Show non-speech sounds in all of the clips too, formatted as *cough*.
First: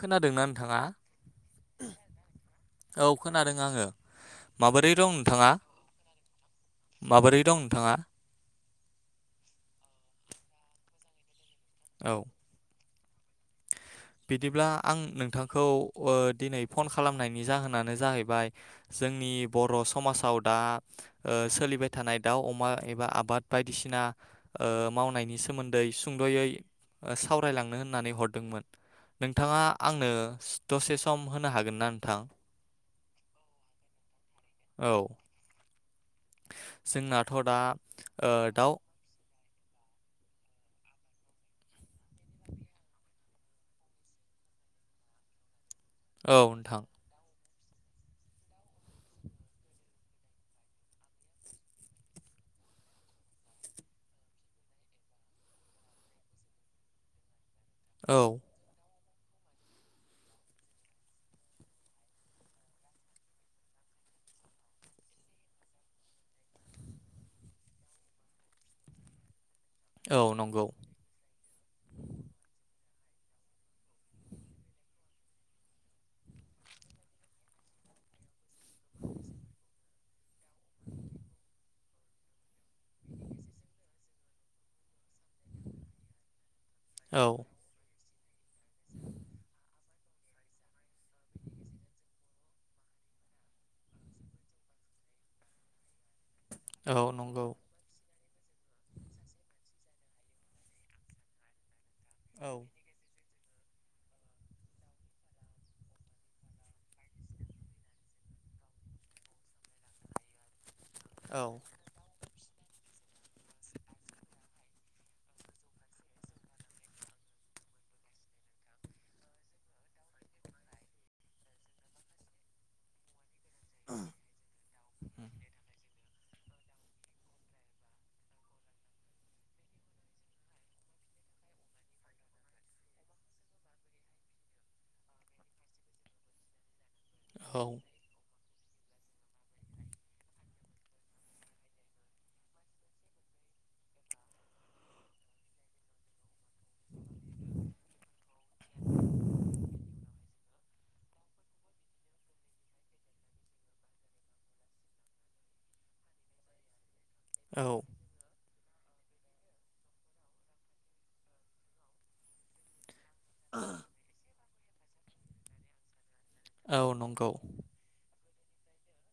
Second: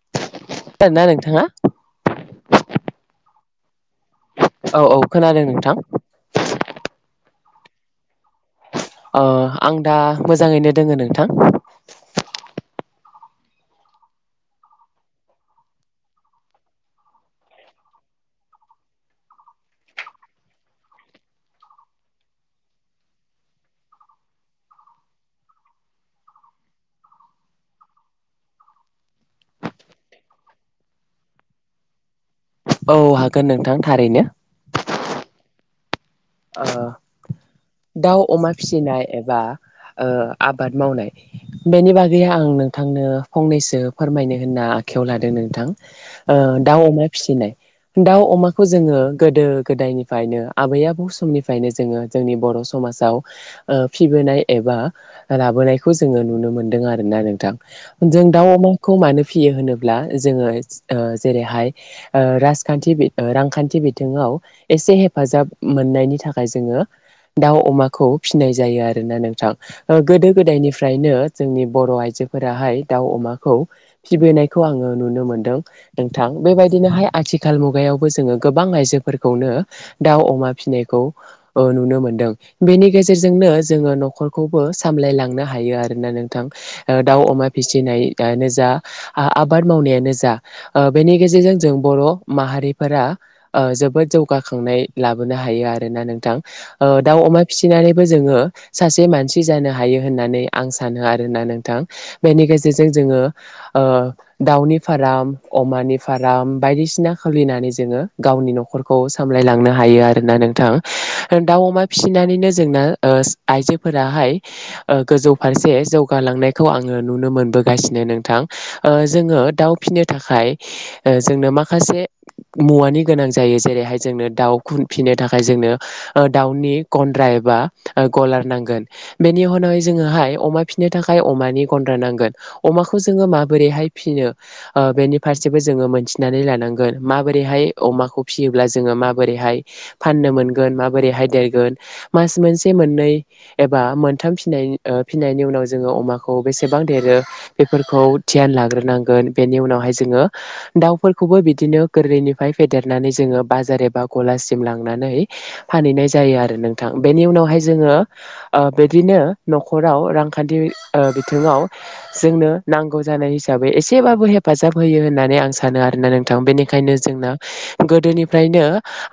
खोनादोंना नोंथाङा खोनादोंना नोंथाङा औ खोनादों आङो औ माबोरै औ दं खोनादों नोंथाङा नोंथां माबोरै दं नोंथाङा ओ आं दा मोजाङैनो दोङो नोंथां। औ बिदिब्ला आं नोंथांखौ ओ दिनै फन खालामनायनि जाहोनानो जाहैबाय जोंनि बर' समाजाव दा सोलिबाय थानाय दाउ अमा एबा आबाद बायदिसिना मावनायनि सोमोन्दै सुंदयै ओ सावरायलांनो होननानै हरदोंमोन नोंथाङा आंनो दसे सम होनो हागोन ना नोंथां? औ हागोन नोंथां थारैनो। औ ओ जोंनाथ' दा दाउ ओ अमा दाउ फिसिनाय एबा ओ आबाद मावनाय बेनि बागै आं नोंथांनो फंनैसो फोरमायनो होनना आखायाव लादों नोंथां। ओ औ नोंथां दाउ अमा फिसिनाय दाउ अमाखौ जोङो गोदो गोदायनिफ्रायनो आबै आबौ समनिफ्रायनो जोङो जोंनि बर' समाजाव ओ फिबोनाय एबा लाबोनायखौ जोङो नुनो मोनदों आरोना नोंथां। जों औ दाउ अमाखौ मानो फियो होनोब्ला जोङो ओ जेरैहाय ओ राजखान्थि ओ रांखान्थि बिथिङाव एसे हेफाजाब मोननायनि थाखाय जोङो दाउ अमाखौ फिसिनाय जायो आरोना नोंथां ओ औ गोदो नंगौ गोदायनिफ्रायनो जोंनि बर' आइजोफोराहाय दाउ अमाखौ फिबोनायखौ आङो नुनो मोनदों नोंथां बेबायदिनोहाय आथिखाल मुगायावबो जोङो गोबां आइजोफोरखौनो दाउ अमा फिनायखौ नुनो मोनदों बेनि गेजेरजोंनो जोङो नखरखौबो सामलायलां हायो आरोना नोंथां ओ दाउ औ अमा फिसिनाय दानो जा आ-आबाद मावनायानो जा बेनि गेजेरजों जों बर' माहारिफोरा ओ जोबोद जौगाखांनाय लाबोनो हायो आरो *unintelligible* नों थां औ दाउ अमा नंगौ फिसिनानै बो जोङो सासे मानसि जानो हायो होननानै आं सानो आरोना नोंथां औ बेनि गेजेरजों जोङो ओ दाउनि फाराम अमानि फाराम बायदिसिना खुलिनानै जोङो गावनि नखरखौ सामलायलांनो हायो आरोना नों थां औ दाउ अमा फिसिनानैनो जोंना ओ आइजोफोराहाय गोजौ फारसे जौगालांनायखौ आङो नुनो मोनबोगासिनो नोंथां जोङो दाउ फिसिनो थाखाय जोंनो माखासे मुवानि गोनां ज जायो जेरैहाय जोंनो दाउ फिनो नो दाउनि गन्द्रा एबा गलार नांगोन बेनि उनावहाय जोङोहाय अमा फिसिनो थाखाय अमानि गन्द्रा नांगोन अमाखौ जोङो माबोरैहाय फिनो बेनि फारसेबो जोङो मोनथिनानै लानां गोन औ माबोरैहाय अमाखौ फिसियो ब्ला जोङो माबोरैहाय? फाननो मोनगोन माबोरैहाय देरगोन मास मोनसे मोननै एबा मोनथाम फिनायनि ओ फिनायनि उनाव जोङो अमाखौ बेसेबां देरो बेफोरखौ धियान लाग्रोनांगोन बेनि उनावहाय जोङो दाउफोरखौबो बिदिनो गोरलैनिफ्राय फेदेरनानै जोङो बाजार एबा गलासिम लाङ थांनानै फानहैनाय जायो आरो नोंथां बेनि उनावहाय औ जोङो ओ बिदिनो नखराव रांखान्थि ओ बिथिङाव जोंनो नां गौ जानाय हिसाबै एसेबाबो हे हेफाजाब होयो होननानै आं सानो आरोना नों थां औ बेनिखायनो नंगौ जोंना गोदोनि निफ्रायनो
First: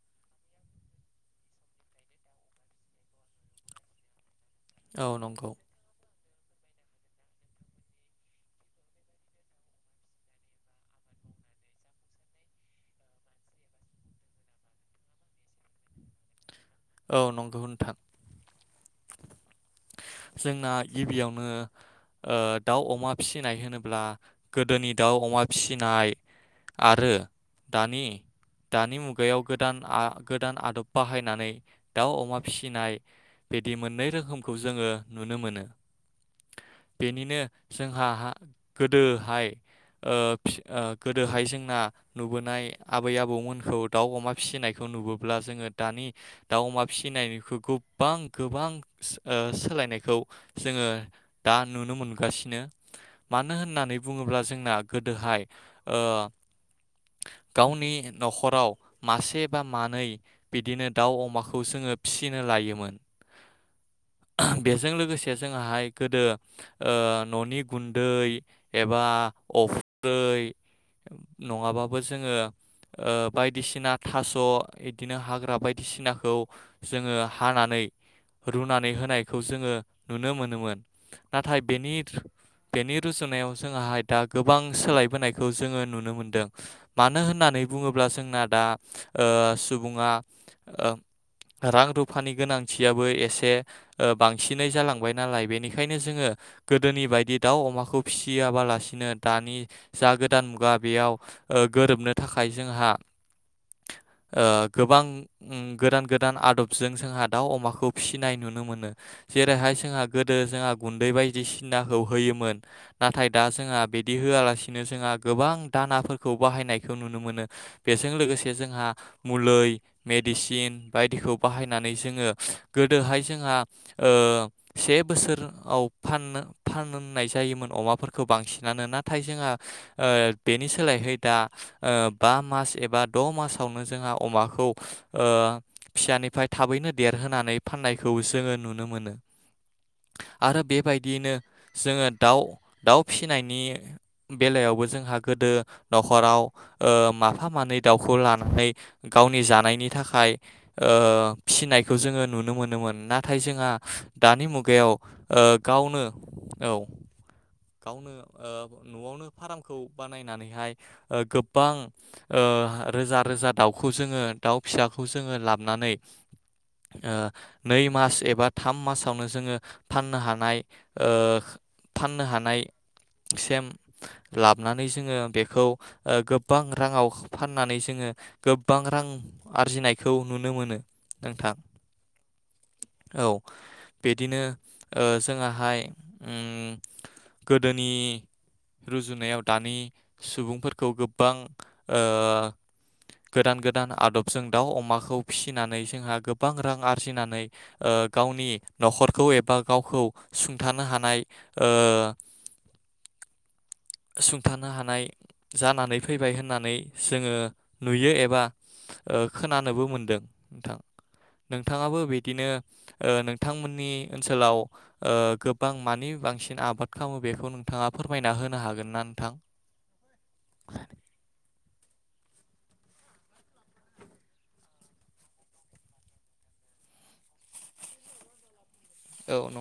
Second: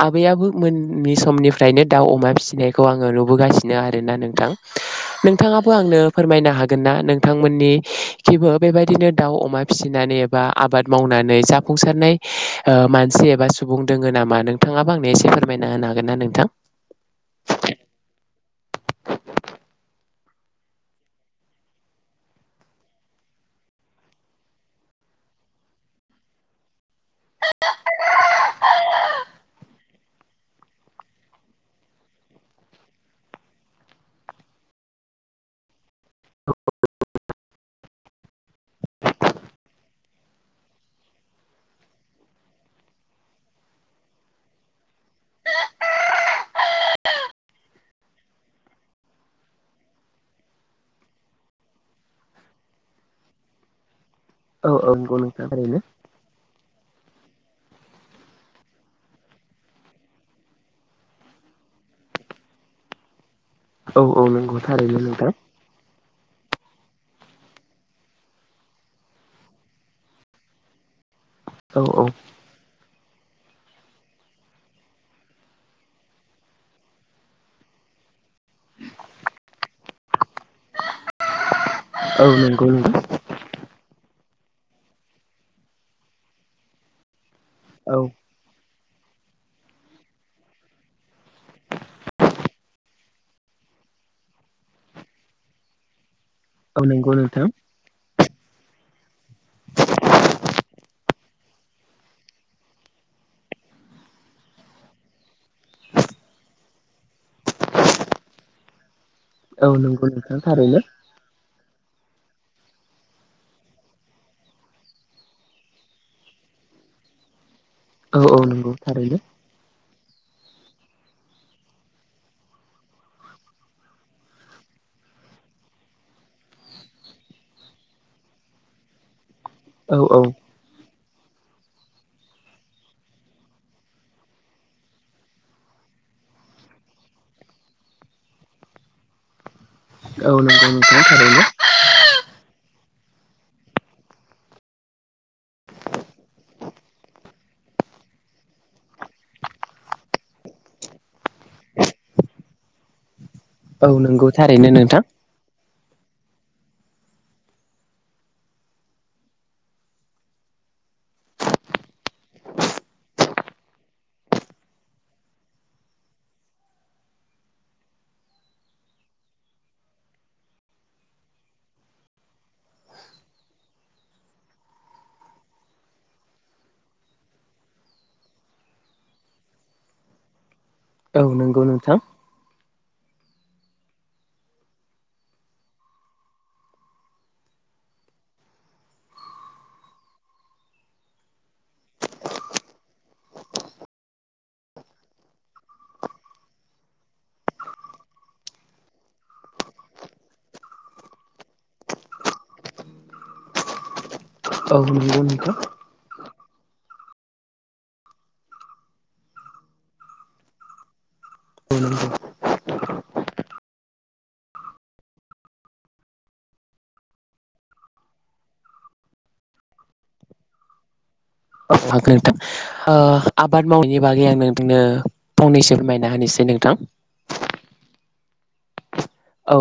आबैयाबो मोननि समनिफ्रायनो दाउ अमा फिसिनायखौ आङो नुबोगासिनो आरोना नोंथां। औ नंगौ नोंथाङाबो आंनो फोरमायनो हागोन ना नोंथांमोननि खिबो बेबायदिनो दाउ अमा फिसिनानै एबा आबाद मावनानै जाफुंसारनाय मानसि एबा सुबुं दङ नामा नोंथाङाबो आंनो एसे फोरम मायना होनो हागोन ना नोंथां? औ नंगौ नोंथां जोंना गिबियावनो ओ दाउ अमा फिसिनाय होनोब्ला गोदोनि दाउ अमा फिसिनाय आरो दानि दानि मुगायाव गोदान आ गोदान आदब बाहायनानै दाउ अमा फिसिनाय बिदि मोननै रोखोम खौ जोङो नुनो मोनो बेनिनो जोंहा गोदोहाय ओ गोदोहाय जोंना नुबोनाय आबै आबौमोनखौ दाउ अमा फिसिनायखौ नुबोब्ला जोङो दानि दाउ अमा फिसिनायखौ गोबां गोबां ओ सोलायनायखौ जोङो दा नुनो मोनगासिनो मानो होननानै बुङोब्ला औ जोंना औ नंगौ गोदोहाय नोंथां थारैनो ओ गावनि नखराव मासे बा मानै बिदिनो दाउ अमाखौ जोङो फिसिनो लायोमोन औ औ नंगौ बेजों थारैनो नोंथां लोगोसे जोंआ हाय गोदो ननि गुन्दै एबा अफ्रै औ नङाबाबो औ जोङो ओ बायदिसिना थास बिदिनो हाग्रा बायदिसिनाखौ जोङो हानानै रुनानै होनायखौ जोङो नुनो मोनोमोन नाथाय बेनि औ नंगौ बेनि नोंथां रुजुनायाव जों आहाय दा गोबां सोलायबोनायखौ जोङो नुनो मोनदों मानो होननानै औ बुङोब्ला जोंना दा ओ सुबुङा रां रुफानि गोनांथियाबो एसे बे बांसिनै जालांबाय नालाय बेनिखायनो जोङो औ गोदोनि नंगौ बायदि नोंथां दाउ अमाखौ फिसि गियाबालासिनो दानि जा गोदान मुगा बेयाव ओ गोरोबनो थाखाय जोंहा ओ गोबां ओं गोदान गोदान आदबजों जोंहा दाउ अमाखौ फिसि इनाय नुनो मोनो। औ जेराहाय सोंहा नंगौ गोदो नोंथां जोंहा थारैनो गुन्दै बायदसि नाहौ होयोमोन नाथाय दा जोंहा बिदि होआलासिनो जोंहा गोबां दानाफोरखौ बाहायनायखौ नुनो मोनो बेजों औ औ लोगोस ए नंगौ जोंहा थारैनो मुलै मेडिसिन बायदिखौ बाहायनानै जोङो गोदोहाय जोंहा ओ से बोसोर आव व फाननो फाननाय जायोमोन अमाफोरखौ बांसिनानो नाथाय जोंहा औ ओ औ बेनि सोलायहै दा ओ बा मास एबा द' मासावनो जोंहा अमाखौ ओ फिसानिफ्राय थाबैनो देरहोनानै फाननायखौ जोङो नुनो मोनो। औ नंगौ उम गिनो जोङो दाउ दाउ फिसिनायनि बेलायावबो जोंहा गोदो न'खराव ओ माफा मानै दाउखौ लानानै गावनि जानायनि थाखाय ओ फिसिनायखौ जोङो नुनो मोनोमोन नाथाय जों या औ नंगौ दानि थारैनो मुगायाव नोंथां ओ गावनो औ गावनो ओ न'आवनो फारामखौ बानायनानैहाय ओ गोबां ओ रोजा रोजा दाउखौ जोङो दाउ फिसाखौ जोङो लाबनानै ओ नै मास एबा थाम मासावनो जोङो फाननो हानाय ओ फाननो हानाय सेम लाबोनानै जोङो बेखौ गोबां राङाव फाननानै जोङो गोबां रां आरजिनायखौ नुनो मोनो। औ नंगौ नोंथां। औ बेदिनो ओ जोंआहाय उम गोदोनि रुजुनायाव दानि सुबुं फोरखौ गोबां ओ गोदान गोदान आदबजों दाव अमाखौ फिसिनानै जोंहा गोब बां रां आरजिनानै ओ गावनि न'खरखौ एबा गावखौ सुंथानो हानाय ओ सुंथानो औ हानाय नंगौ नोंथां जानानै फैबाय होन होननानै जोङो नुयो एबा ओ खोनानोबो मोनदों नोंथां औ नोंथाङाबो नंगौ बिदिनो ओ नोंथांमोननि ओनसोलाव ओ गोबां ओ मानि बांसिन आबाद खालामो बेखौ नोंथाङा फोरमायना होन हागोन ना नोंथां हागोन नोंथां ओ आबाद मावैनायनि बागै आं नोंथांनो फंनैसो फोरमायना होनोसै नोंथां औ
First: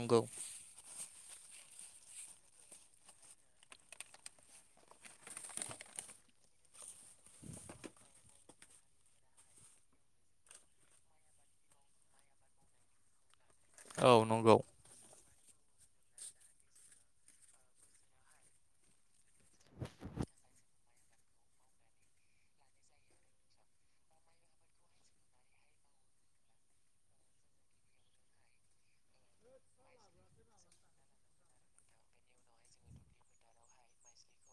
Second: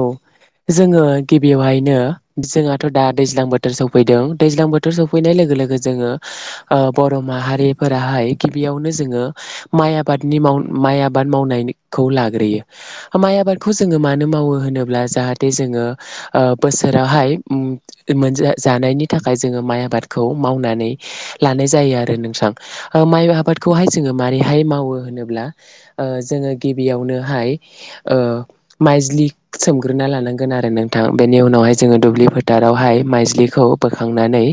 जोङो गिबियावहायनो जोंहाथ' दा दैज्लां बोथोर सफैदों दैज्लां बोथोर सफैनाय लोगो लोगो जोङो ओ बर' माहारिफोराहाय गिबियावनो जोङो माइ आबादनि माव माइ आबाद मावनायखौ लाग्रोयो माइ आबाद खौ जोङो औ मा मावो नंगौ होनोब्ला जाहाथे जोङो ओ बोसोरावहाय मोन जानायनि थाखाय जोङो माइ आबादखौ मावनानै लानाय जायो आरो नोंथां माइ ओ आबादखौहाय जोङो माबोरैहाय मावो होनोब्ला ओ जोङो गिबियावनोहाय ओ माइज्लि सोमग्रोना लानांगोन आरो नोंथां बेनि उनावहाय जोङो दुब्लि फोथारावहाय माइजलिखौ बोखांनानै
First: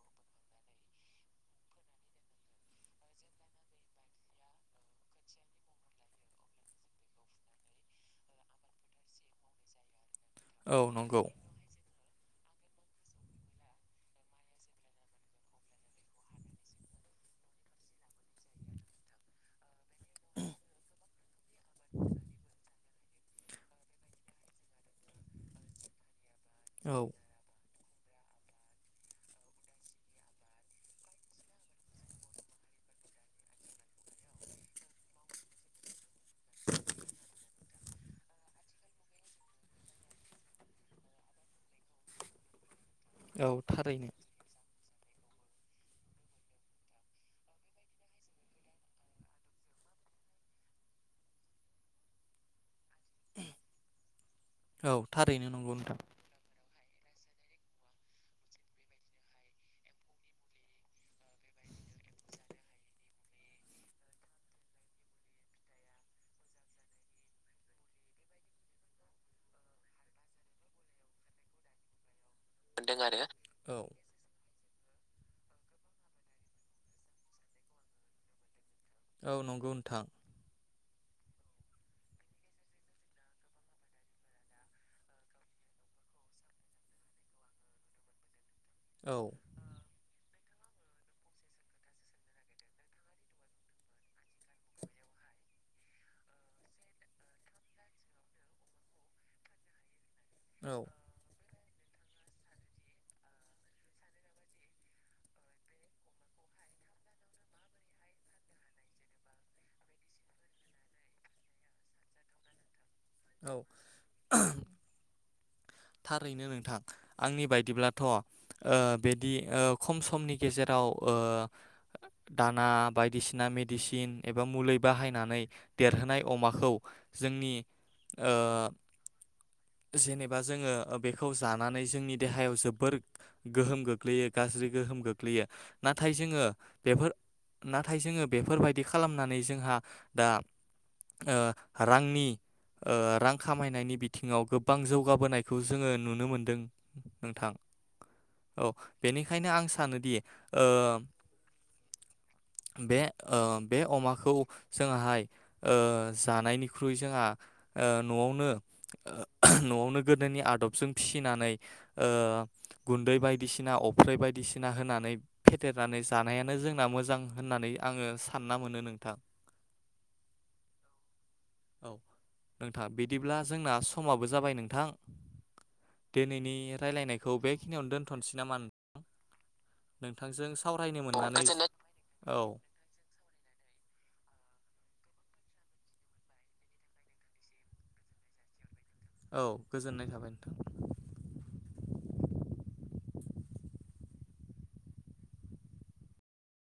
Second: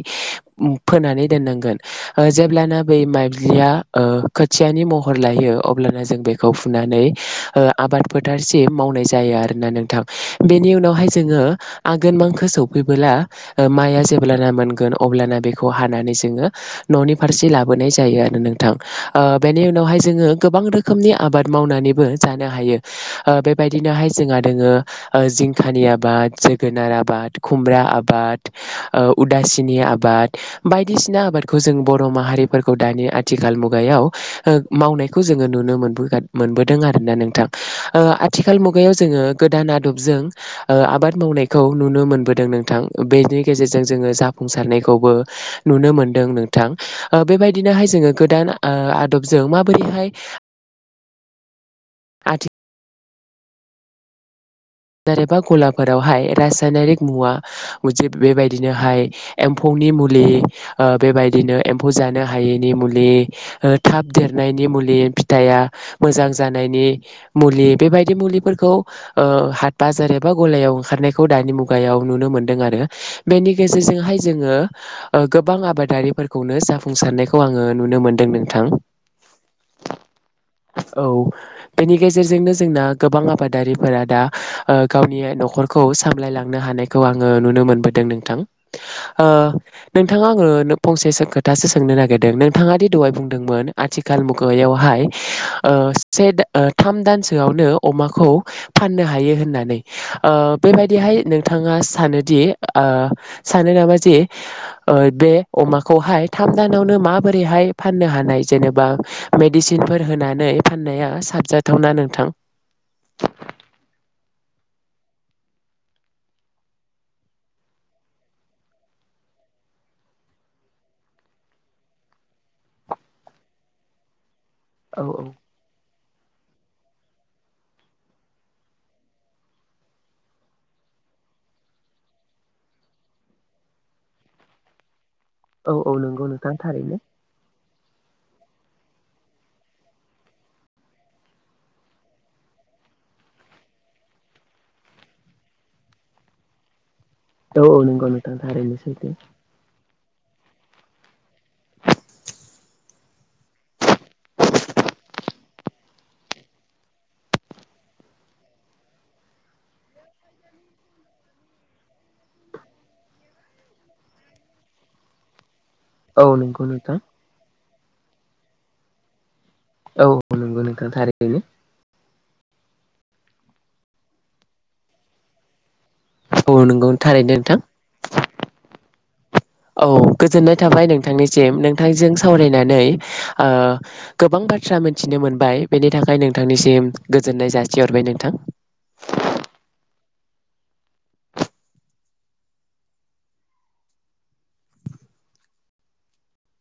फोनानै दोननांगोन ओ जेब्लाना बै माइब्लिया ओ खोथियानि महर लायो अब्ला जों बेखौ फुनानै ओ आबाद फोथारसिम मावनाय जा जायो आरोना नोंथां बेनि औ उनावहाय नंगौ जोङो गोनमांखो सफैबोला ओ माइ जेब्लाना मोन अब्ला बेखौ हानानै जोंङो न नि फारसे लाबोनाय जायो आरो नोंथां ओ बेनि उनाव जोंङो गोबां रोखोमनि आबाद मावनानैबो जानो हायो ओ बेबाय बिदिनोहाय जोंहा दोङो ओ जिंखानि आबाद जोगोनार औ आबाद खुमब्रा आब आबाद ओ उदासिनि आबाद बायदिसिना आबादखौ जों बर' माहारिफोरखौ दानि आथिखाल मुगायाव ओ मावनायखौ जोङो नुनो मोनबोगा मोनबोदों आरोना नोंथां ओ आथिखाल मुगायाव जोङो गोदान आदबजों ओ आबाद मावनायखौ नुनो मोनबोदों नोंथां बेनि औ गेजेरजों थारैनो जोङो जाफुंसारनाय खौबो नुनो मोनदों नोंथां ओ बेबायदिनोहाय जोङो गोदान ओ आदबजों माबोरैहाय औ बोरैबा थारैनो नंगौ नोंथां गलाफोरावहाय रासायनारिक मुवा बेबायदिनोहाय एम्फौनि मुलि ओ बेबायदिनो एम्फौ जानो हायैनि मुलि ओ थाब देरनायनि मुलि फिथाइया मोजां जानायनि मुलि बेबायदि मुलिफोरखौ ओ बाजार एबा गलायाव ओंखारनायखौ दानि मुगायाव नुनो मोनो। दों आरो बेनि औ गेजेरजोंहाय जोङो गोबां आबादारिफोरखौनो जाफुंसारनायखौ आङो नुनो मोनदों नोंथां। औ नंगौ नोंथां। औ बेनि गेजेरजोंनो जोंना गोबां आबादारिफोरा दा ओ गावनि न'खरखौ सामलायलांनो हानायखौ आङो नुनो मोनबोदों नोंथां ओ औ नोंथांङा ओ नो फंसे खोथासो सोंनो नागिरदों नोंथाङा दि दहाय बुंदोंमोन आथिखाल मुगायावहाय ओ से ओ थाम दानसोआवनो अमाखौ फाननो हायो होनना नै ओ औ बेबायदिहाय नों थाङा सानोदि ओ सानो नामा जे बे अमाखौहाय थाम दानावनो माबोरैहाय फाननो हानाय जेनेबा मेडिसिनफोर होनानै फाननाया साबजाथावना नोंथां औ थारैनो नोंथां आंनि बायदिब्लाथ ओ बेदि ओ खम समनि गेजेराव ओ दाना बायदिसिना मेडिसिन एबा मुलै औ बाहायनानै देरहोनाय अमाखौ जोंनि ओ जेनेबा जोङो बेखौ जानानै जोंनि देहायाव जोबोर गोहोम गोग्लैयो गाज्रि गोहोम गोग ग्लैयो औ औ नाथाय नंगौ जोङो नोंथां थारैनो बेफोर नाथाय जोङो बेफोरबायदि खालामनानै जोंहा दा ओ रांनि ओ रां खामायनायनि बिथिङाव गोबां जौगा बोनायखौ जोङो नुनो मोनदों। नोंथां औ औ नोंगौ नोंथां थारैनो सैथो दि ओ *unintelligible* बे ओ बे अमाखौ जोंहाय ओ जानायनिख्रुइ जोंहा ओ नआवनो नआवनो गोदोनि आदबजों फिसिनानै ओ गुन्दै बायदिसिना अफ्रै बायदिसिना होनानै फेदेरनानै औ जानायानो नंगौ जोंना नोंथां मोजां होननानै आङो सानना मोनो नोंथां औ नंगौ नोंथां थारैनो। नोंथां बिदिब्ला जोंना समाबो जाबाय नोंथां। औ दिनैनि नंगौ थारै रायलायनायखौ नोंथां बेखिनियावनो दोनथ'नोसै नामा औ नोंथांजों गोजोननाय थाबाय सावरायनो मोननानै नोंथांनिसिम नोंथांजों औ सावरायनानै ओ गोबां बाथ्रा मिनथिनो मोन बाय बेनि थाखाय नोंथांनिसिम गोजोननाय जासिहरबाय नोंथां। औ गोजोननाय थाबाय नोंथां।